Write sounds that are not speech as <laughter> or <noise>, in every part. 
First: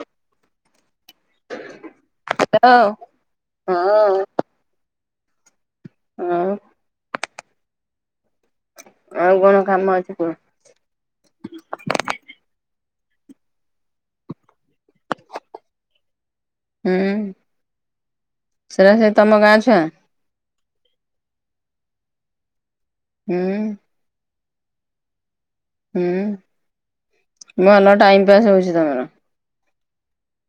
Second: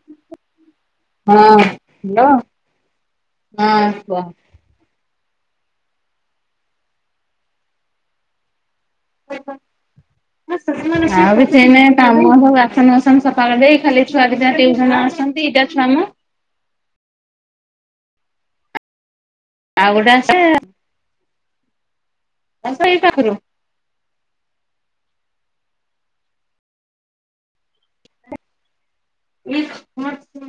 ହଁ ହାଲୋ ହଉ। ହଁ ହଁ କୁହ? ଅଁ। ଆଉ କଣ କାମ ଅଛି କୁହ? ଆଉ ସେ ନାଇଁ ତାମ ସବୁ ବାସନ କୁସନ ସଫାକରିଦେଇ ଖାଲି ଛୁଆ ଦିଟା ଟିଉସନ ଆସୁଛନ୍ତି ଦି ଟା ଛୁଆ ମ ହୁଁ ସେରା ସେ ତମ ଗାଁ ଛୁ ଆଉ ଗୋଟେ ଆସେ। ହଁ ସେଇ ପାଖରୁ। ହୁଁ ହୁଁ ଭଲ ଟାଇମ ପାସ୍ ହଉଛି ତମର।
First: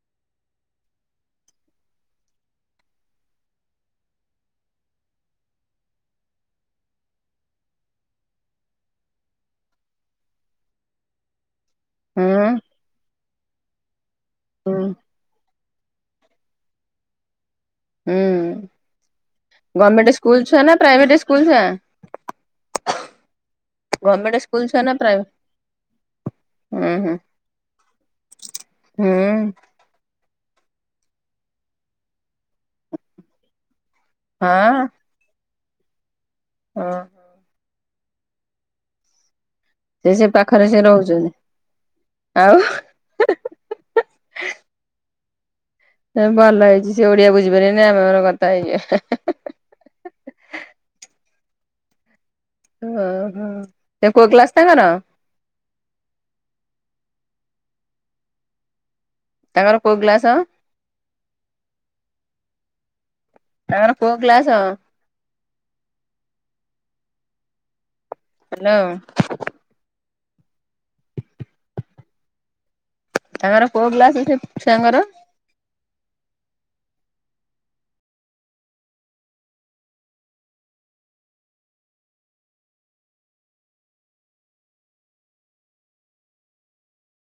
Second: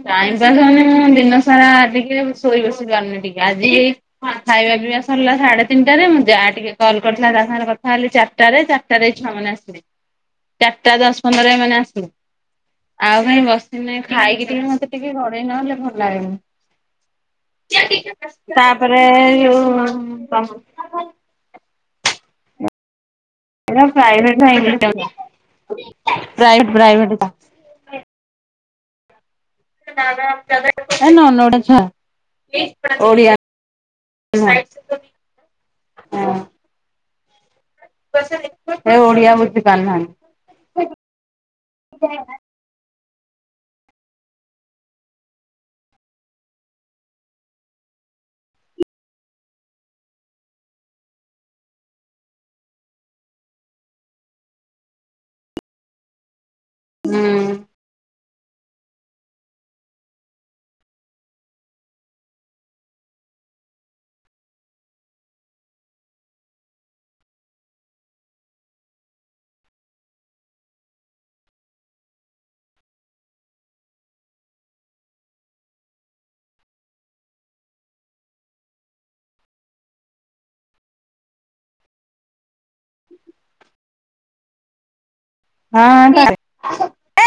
ଟାଇମ ପାସ୍ ହଉନି ମୁଁ ଦିନ ସାରା ଟିକେ ଶୋଇ ବସି ପାରୁନି ଟିକେ ଆଜି ହେଇ ହଁ ଖାଇବା ପିଇବା ସରିଲା ସାଢେ ତିନିଟାରେ ମୁଁ ଯାଆ ଟିକେ କଲ କରିଥିଲା ତା ସାଙ୍ଗରେ କଥା ହେଲି ଚାରିଟାରେ ଚାରଟାରେ ଏଇ ଛୁଆ ମାନେ ଚାରିଟା ଦଶ ପନ୍ଦରରେଏ ମାନେ ଆସ ହୁଁ ଆଉ କାଇଁ ବସିିନି ଖାଇକି ଟିକେ ହୁଁ। ମତେ ଟିକେ ଗଢେଇ ନହେଲେ ଭଲ ଲାଗେନି। ହୁଁ ତାପରେ ଯଉ ଗଭର୍ଣ୍ଣମେଣ୍ଟ ସ୍କୁଲ ତମ ଛୁଆ ନା ପ୍ରାଇଭେଟ ସ୍କୁଲ ସା ଏଟା ପ୍ରାଇଭେଟ ଭାଇ ହୁଁ ପ୍ରାଇଭେଟ ହୁଁ ପ୍ରାଇଭେଟ ଟା। ହୁଁ। ହେ ନନ ଓଡ଼ିଆ ଛୁଆ ଓଡିଆ ହଁ। ହଁ। ହଁ। ସେ ଓଡିଆ ବୁଝୁ ସେ ସେ ପାଖରେ ସେ ରହୁଛନ୍ତି ଆଉ। ଭଲ ହେଇଛି ସେ ଓଡିଆ ବୁଝିପାରିବେନି ଆମେ ଆମର କଥା ହେଇଯିବା। ଓହୋ ତ କୋଉ କ୍ଲାସ ତାଙ୍କର? ହୁଁ। ତାଙ୍କର କୋଉ କ୍ଲାସ? ତାଙ୍କର କୋଉ କ୍ଲାସ? ହାଲୋ। ତାଙ୍କର କଉ କ୍ଲାସ ସେ ଛୁଆଙ୍କର? ହଁ <inaudible>